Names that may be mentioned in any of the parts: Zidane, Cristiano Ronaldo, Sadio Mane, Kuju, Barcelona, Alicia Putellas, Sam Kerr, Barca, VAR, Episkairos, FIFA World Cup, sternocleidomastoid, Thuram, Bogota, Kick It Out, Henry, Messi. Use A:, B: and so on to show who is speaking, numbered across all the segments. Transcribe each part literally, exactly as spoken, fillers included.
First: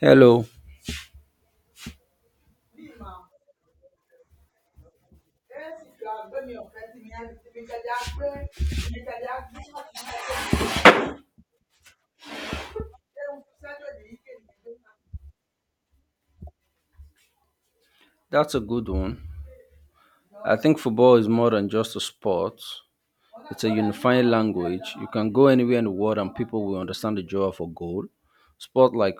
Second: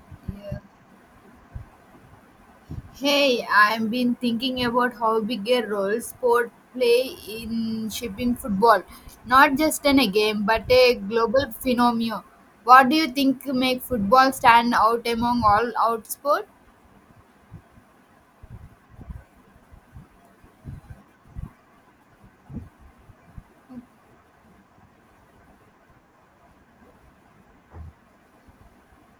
A: Hello,
B: Hey, I've been thinking about how big a role sport play in shaping football. Not just in a game, but a global phenomenon. What do you think make football stand out among all out sport?
A: that's a good one. I think football is more than just a sport, it's a unifying language. You can go anywhere in the world and people will understand the joy of a goal. Sport like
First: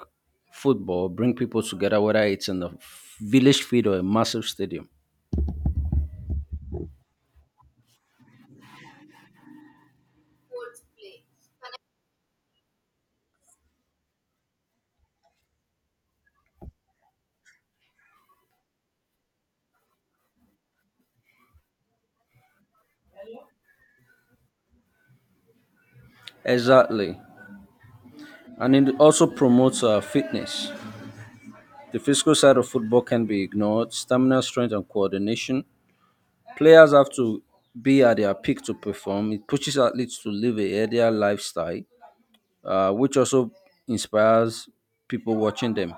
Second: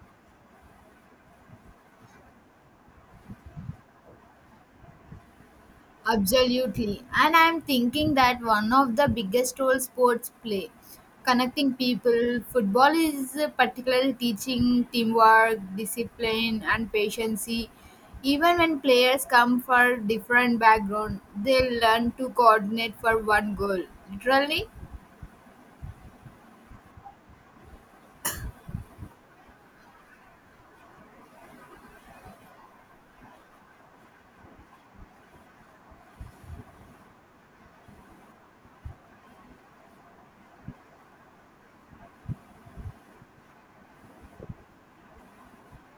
A: football bring people together, whether it's in a village field or a massive stadium.
B: Absolutely. And I'm thinking that one of the biggest roles sports play, connecting people, football is particularly teaching teamwork, discipline, and patience. Even when players come from different background, they learn to coordinate for one goal. Literally,
A: Exactly. And it also promotes uh, fitness. The physical side of football can be ignored stamina, strength, and coordination. Players have to be at their peak to perform. It pushes athletes to live a healthier lifestyle uh, which also inspires people watching them.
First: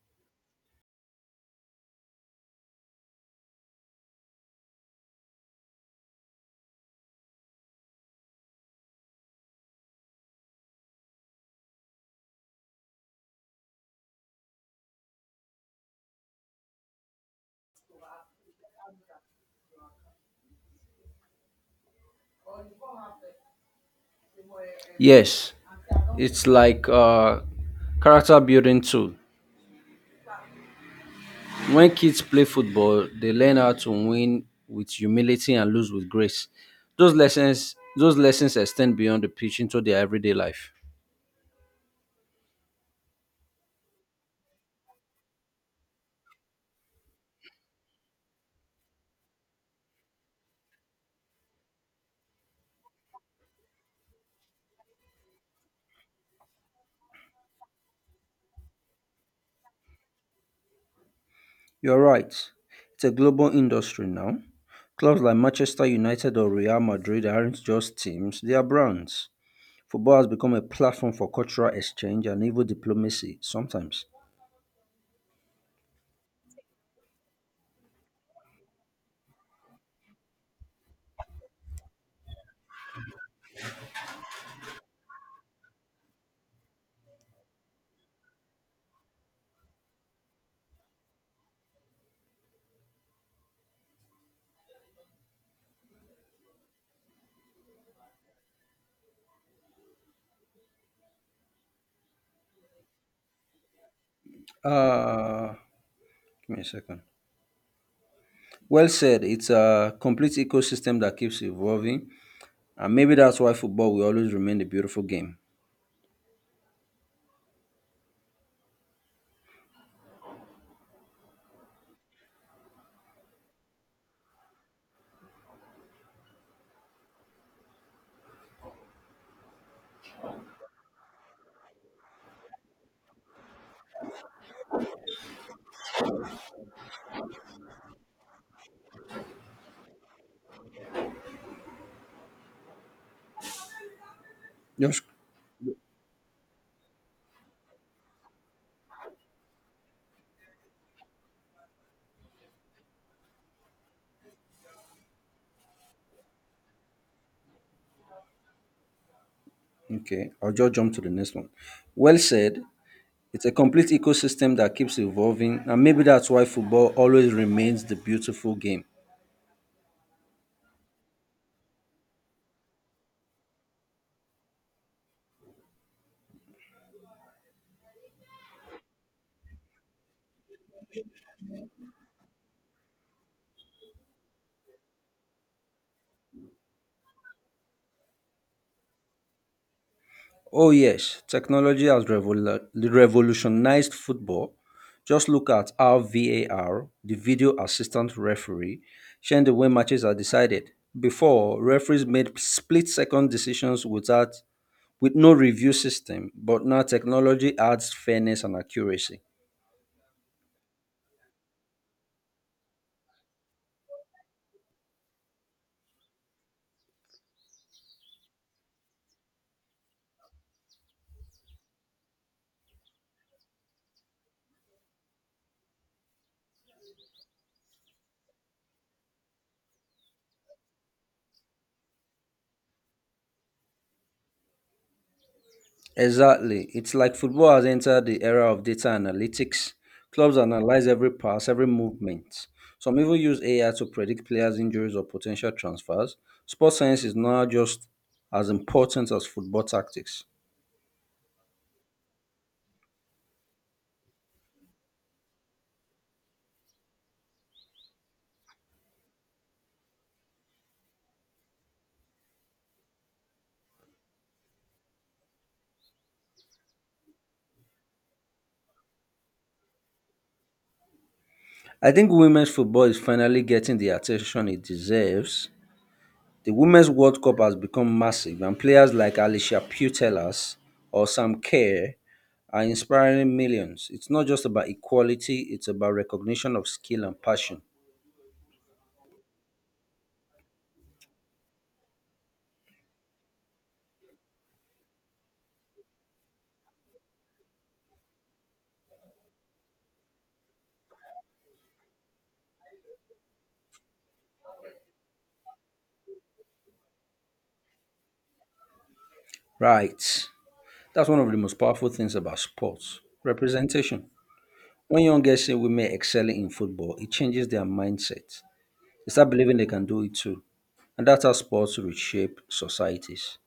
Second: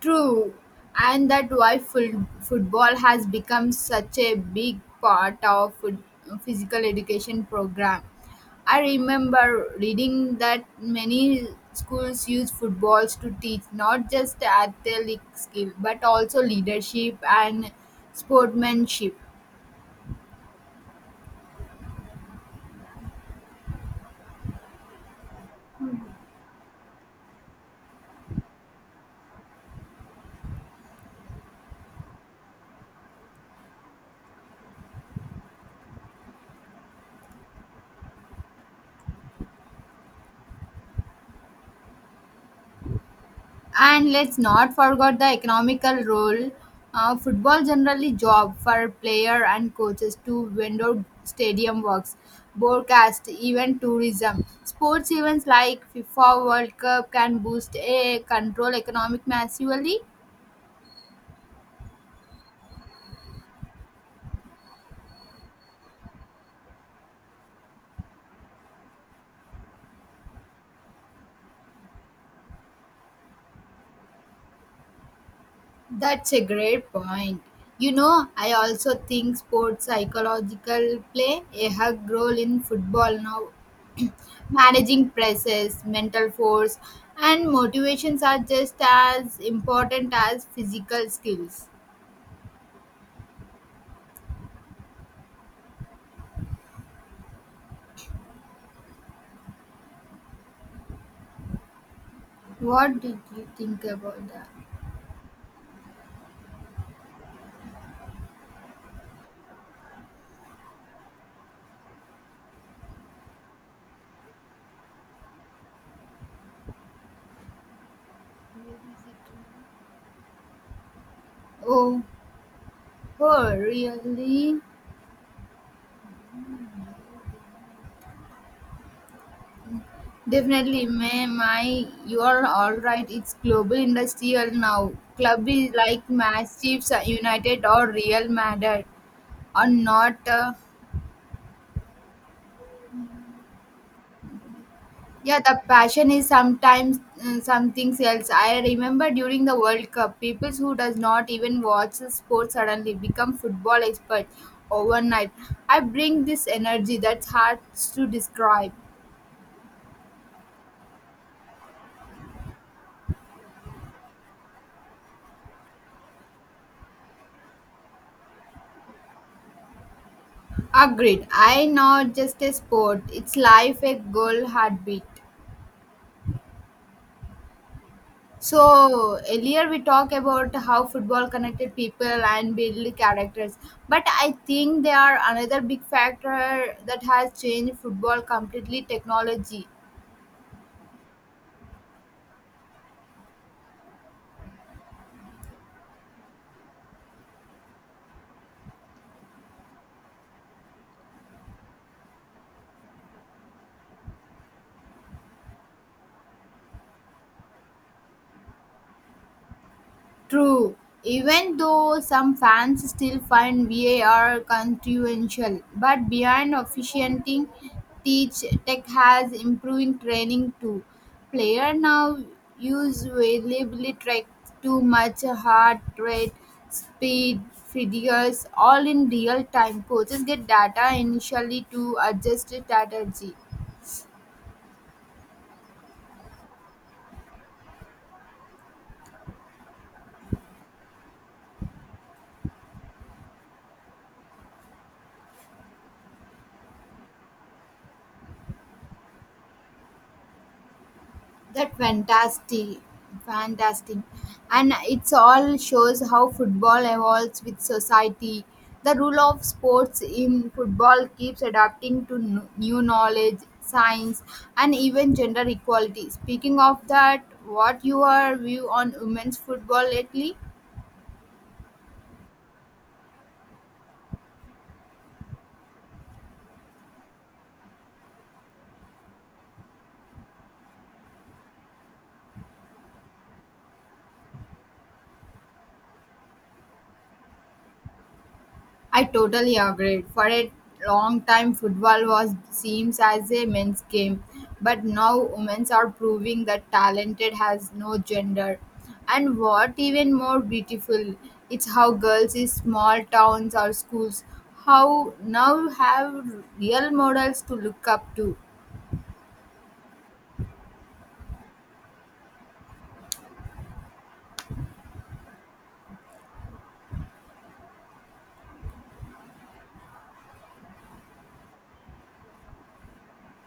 B: true, and that why ful- football has become such a big part of foot- physical education program. I remember reading that many schools use footballs to teach not just athletic skill but also leadership and sportsmanship.
A: Yes, it's like a character building tool. When kids play football, they learn how to win with humility and lose with grace. Those lessons, those lessons extend beyond the pitch into their everyday life.
B: And let's not forget the economical role. Uh, football generally job for player and coaches to window stadium works, broadcast, even tourism. Sports events like FIFA World Cup can boost a control economic massively.
A: You're right. It's a global industry now. Clubs like Manchester United or Real Madrid aren't just teams, they are brands. Football has become a platform for cultural exchange and even diplomacy sometimes.
B: That's a great point. You know, I also think sports psychological play a hug role in football now. Managing presses, mental force, and motivations are just as important as physical skills. What did you think about that?
A: Uh, Give me a second. Well said. It's a complete ecosystem that keeps evolving, and maybe that's why football will always remain a beautiful game.
B: Oh, oh, really? Definitely, may my you are all right. It's global industrial now. Club is like massive United or Real Madrid, are not. Uh,
A: Just
B: Yeah, the passion is sometimes uh, something else. I remember during the World Cup, people who does not even watch sports suddenly become football experts overnight. I bring this energy that's hard to describe.
A: okay. I'll just jump to the next one. Well said. It's a complete ecosystem that keeps evolving, and maybe that's why football always remains the beautiful game.
B: Agreed. I know just a sport. It's life, a goal, heartbeat. So earlier we talked about how football connected people and build characters, but I think they are another big factor that has changed football completely. Technology.
A: Oh, yes, technology has revol- revolutionized football. Just look at how V A R, the video assistant referee, changed the way matches are decided. Before, referees made split second decisions without, with no review system, but now technology adds fairness and accuracy.
B: True, even though some fans still find V A R controversial, but behind officiating, teach tech has improving training too. Player now use variably track too much heart rate, speed, figures, all in real time. Coaches get data initially to adjust strategy.
A: Exactly. It's like football has entered the era of data analytics. Clubs analyze every pass, every movement. Some even use A I to predict players' injuries or potential transfers. Sports science is now just as important as football tactics.
B: That fantastic fantastic and it's all shows how football evolves with society, the rule of sports in football keeps adapting to n- new knowledge science and even gender equality. Speaking of that, what your view on women's football lately?
A: I think women's football is finally getting the attention it deserves. The Women's World Cup has become massive, and players like Alicia Putellas or Sam Kerr are inspiring millions. It's not just about equality, it's about recognition of skill and passion.
B: I totally agree. For a long time, football was seems as a men's game, but now women are proving that talented has no gender. And what even more beautiful, it's how girls in small towns or schools how now have real models to look up to.
A: Right. That's one of the most powerful things about sports representation. When young girls see women excelling in football, it changes their mindset. They start believing they can do it too. And that's how sports reshape societies.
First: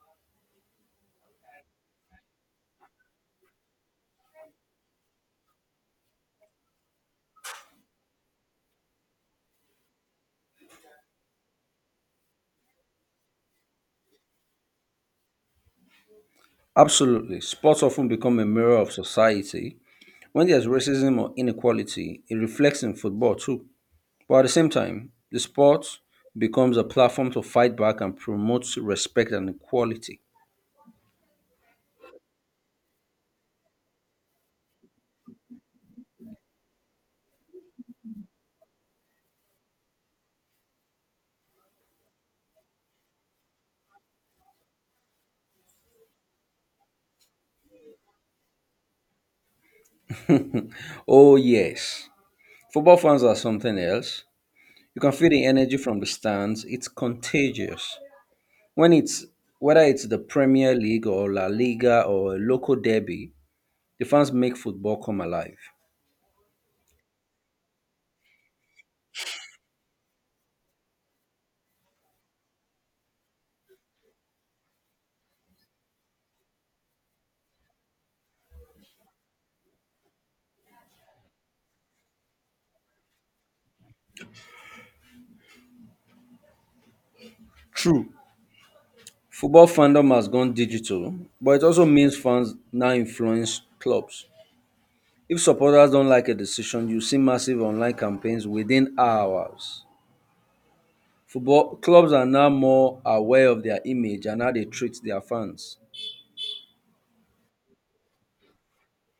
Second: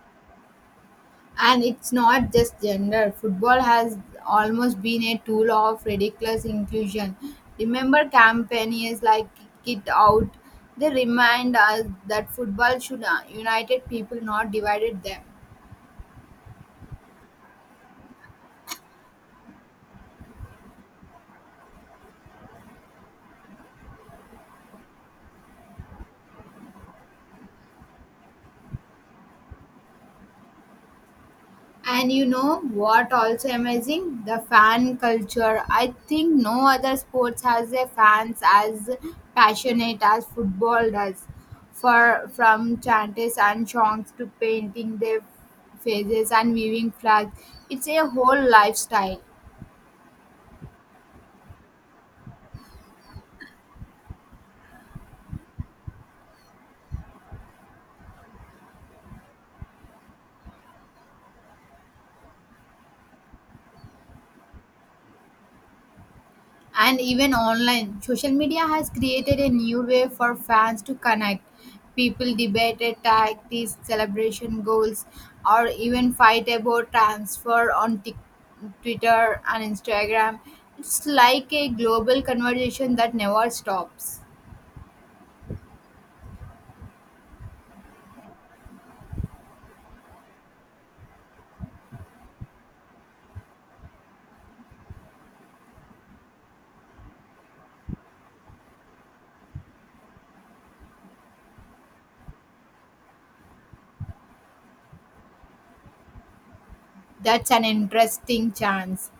B: And it's not just gender. Football has almost been a tool of ridiculous inclusion. Remember campaigns like Kick It Out? They remind us that football should uh, united people, not divided them.
A: Absolutely. Sports often become a mirror of society. When there's racism or inequality, it reflects in football too. But at the same time, the sport becomes a platform to fight back and promote respect and equality.
B: And you know what also amazing? The fan culture. I think no other sports has a fans as passionate as football does. For from chants and songs to painting their faces and waving flags. It's a whole lifestyle.
A: Oh, yes. Football fans are something else. You can feel the energy from the stands. It's contagious. When it's whether it's the Premier League or La Liga or a local derby, the fans make football come alive.
B: And even online. Social media has created a new way for fans to connect. People debate a tactics, celebration goals, or even fight about transfer on Tik Twitter and Instagram. It's like a global conversation that never stops.
A: True, football fandom has gone digital, but it also means fans now influence clubs. If supporters don't like a decision, you see massive online campaigns within hours. Football clubs are now more aware of their image and how they treat their fans.
B: That's an interesting chance.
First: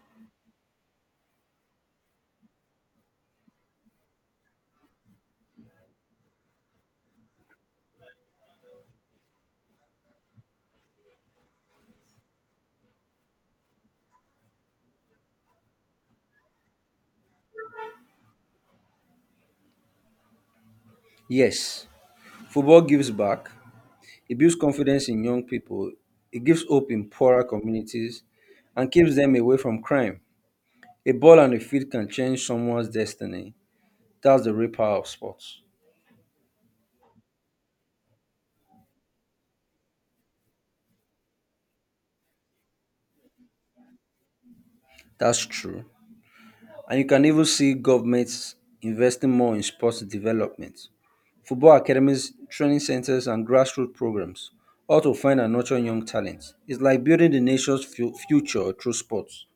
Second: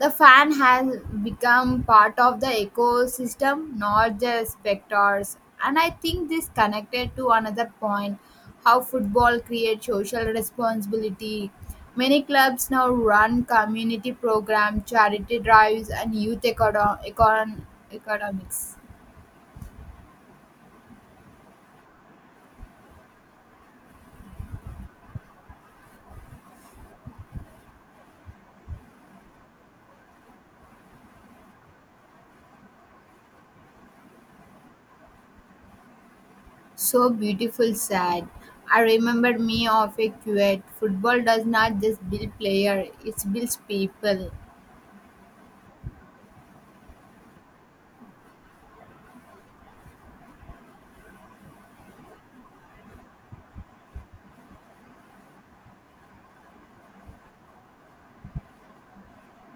B: The fan has become part of the ecosystem, not just spectators. And I think this connected to another point, how football creates social responsibility. Many clubs now run community programs, charity drives, and youth econo- econ- economics.
A: Yes, football gives back, it builds confidence in young people, it gives hope in poorer communities, and keeps them away from crime. A ball on the field can change someone's destiny. That's the real power of sports.
B: So beautiful, sad. I remembered me of a quote. Football does not just build player; it builds people.
A: That's true. And you can even see governments investing more in sports development. Football academies, training centers, and grassroots programs, all to find and nurture young talent. It's like building the nation's fu- future through sports.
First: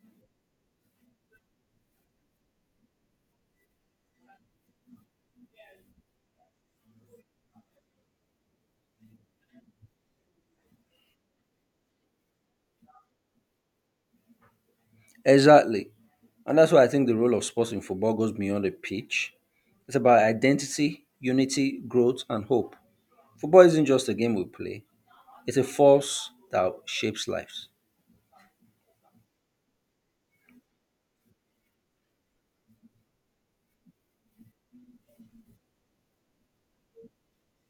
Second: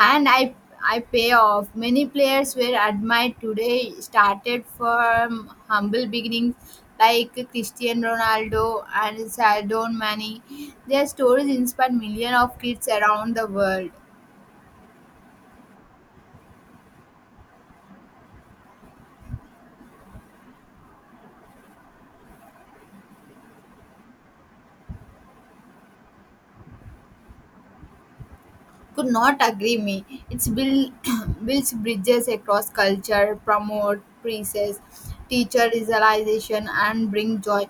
B: And I I pay off. Many players were admired today started from humble beginnings like Cristiano Ronaldo and Sadio Mane. Their stories inspired millions of kids around the world.
A: Exactly. And that's why I think the role of sports in football goes beyond the pitch. It's about identity, unity, growth, and hope. Football isn't just a game we play, it's a force that shapes lives.
B: Could not agree me. It's build builds bridges across culture, promote preces, teacher realization and bring joy.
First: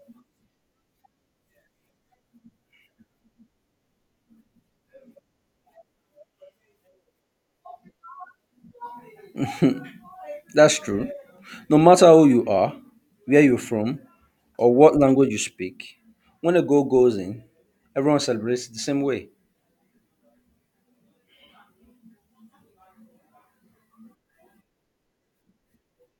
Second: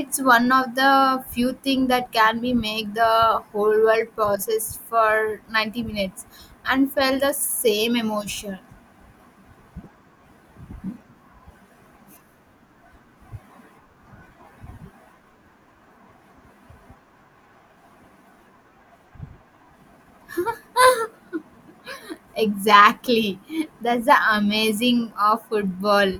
B: It's one of the few things that can be make the whole world process for ninety minutes and felt the same emotion.
A: That's true. No matter who you are, where you're from, or what language you speak, when a goal goes in, everyone celebrates the same way.
B: Exactly. That's the amazing of football.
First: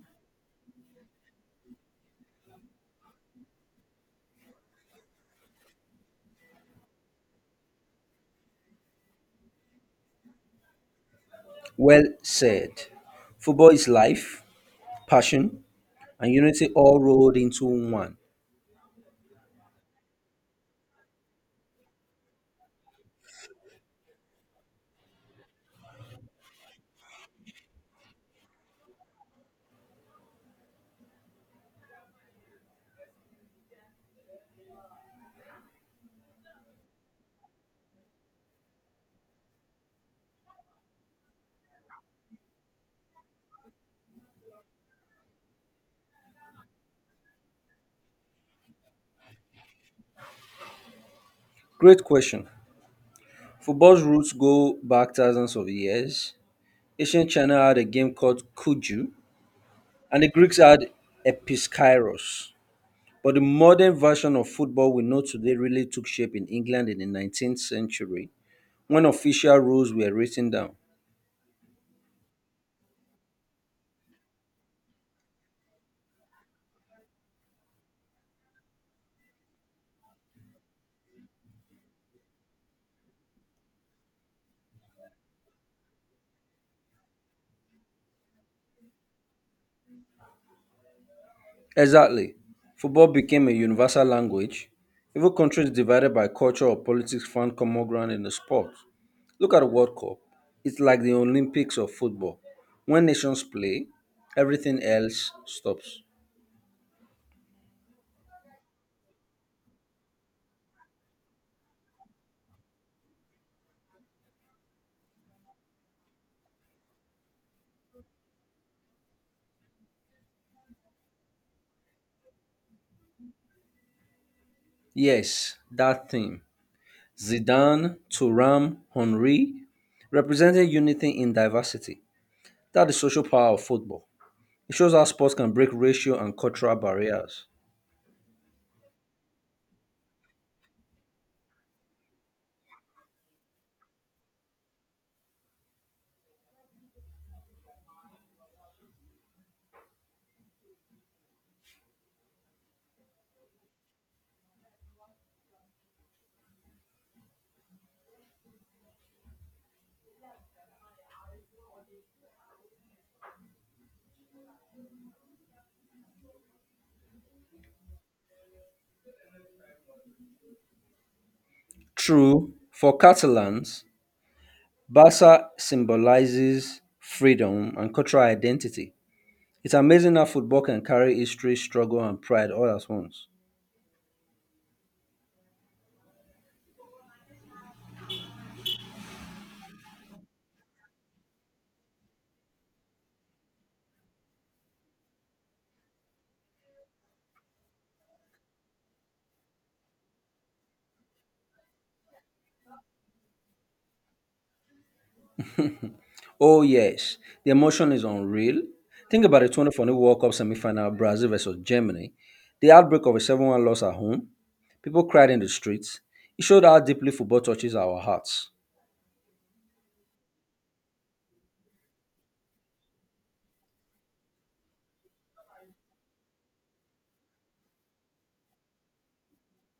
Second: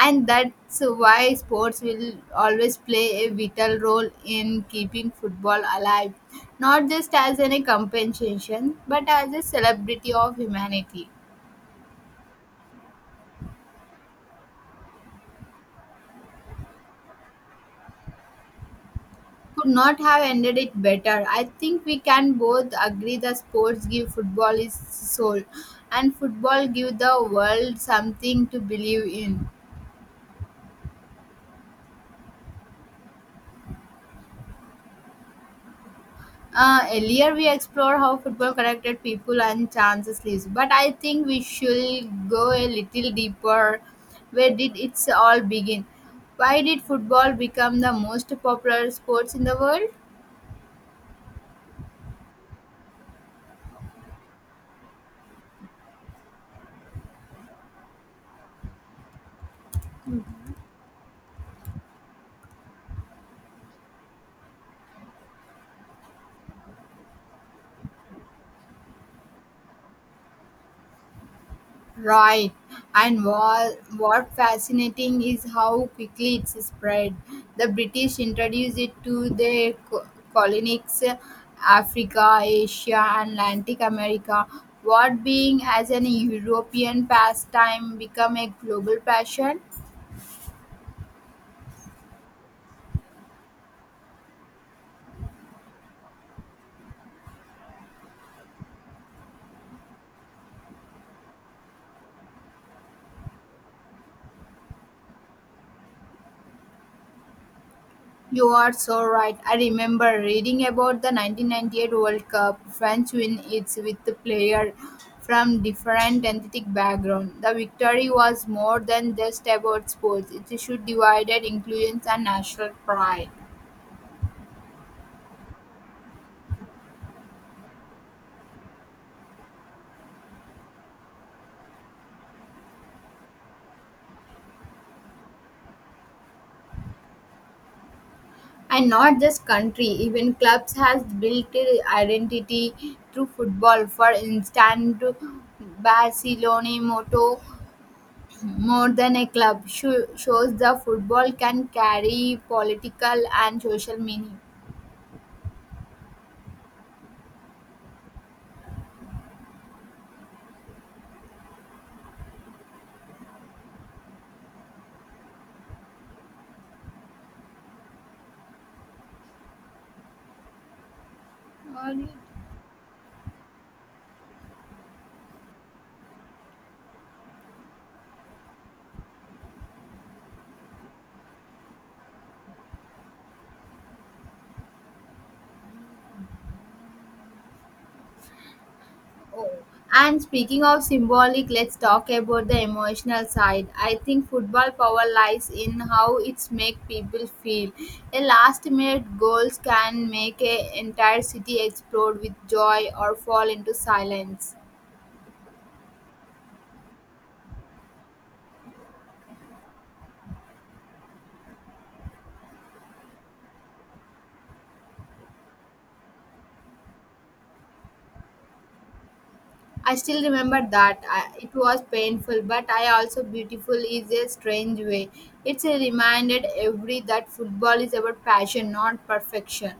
B: And that's why sports will always play a vital role in keeping football alive, not just as any compensation, but as a celebrity of humanity.
A: Well said. Football is life, passion, and unity all rolled into one.
B: Could not have ended it better. I think we can both agree that sports give football its soul, and football give the world something to believe in. Uh, earlier we explored how football connected people and chances lives, but I think we should go a little deeper. Where did it all begin? Why did football become the most popular sports in the world?
A: Great question. Football's roots go back thousands of years. Ancient China had a game called Kuju, and the Greeks had Episkairos. But the modern version of football we know today really took shape in England in the nineteenth century when official rules were written down.
B: Right. And what, what fascinating is how quickly it's spread. The British introduced it to their co- colonies, Africa, Asia, and Atlantic America. What being as an European pastime become a global passion?
A: Exactly. Football became a universal language. Even countries divided by culture or politics found common ground in the sport. Look at the World Cup. It's like the Olympics of football. When nations play, everything else stops.
B: You are so right. I remember reading about the nineteen ninety-eight World Cup. France win it with the player from different ethnic background. The victory was more than just about sports. It should divided inclusions and national pride.
A: Yes, that theme. Zidane, Thuram, Henry, representing unity in diversity. That's the social power of football. It shows how sports can break racial and cultural barriers.
B: And not just country, even clubs has built a identity through football. For instance, Barcelona motto, more than a club, sho- shows the football can carry political and social meaning. Oh.
A: True, for Catalans, Barca symbolizes freedom and cultural identity. It's amazing how football can carry history, struggle, and pride all at once.
B: And speaking of symbolic, let's talk about the emotional side. I think football power lies in how it's make people feel. A last minute goals can make an entire city explode with joy or fall into silence.
A: Oh, yes, the emotion is unreal. Think about the twenty fourteen World Cup semi final Brazil versus Germany. The outbreak of a seven one loss at home, people cried in the streets. It showed how deeply football touches our hearts.
B: I still remember that. I, it was painful, but I also beautiful is a strange way. It's a reminder every that football is about passion, not perfection.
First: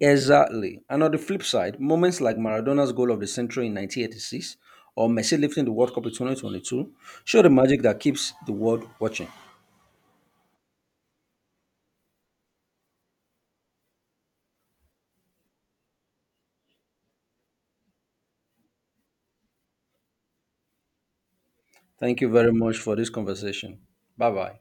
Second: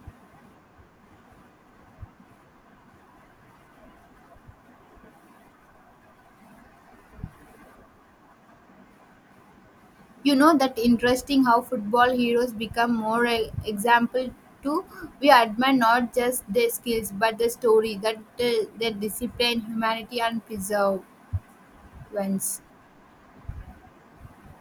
A: Exactly. And on the flip side, moments like Maradona's goal of the century in nineteen eighty-six or Messi lifting the World Cup in twenty twenty-two show the magic that keeps the world watching.
B: You know that interesting how football heroes become more e- example to we admire not just their skills but the story that uh, their discipline, humanity, and perseverance.
A: Thank you very much for this conversation. Bye bye.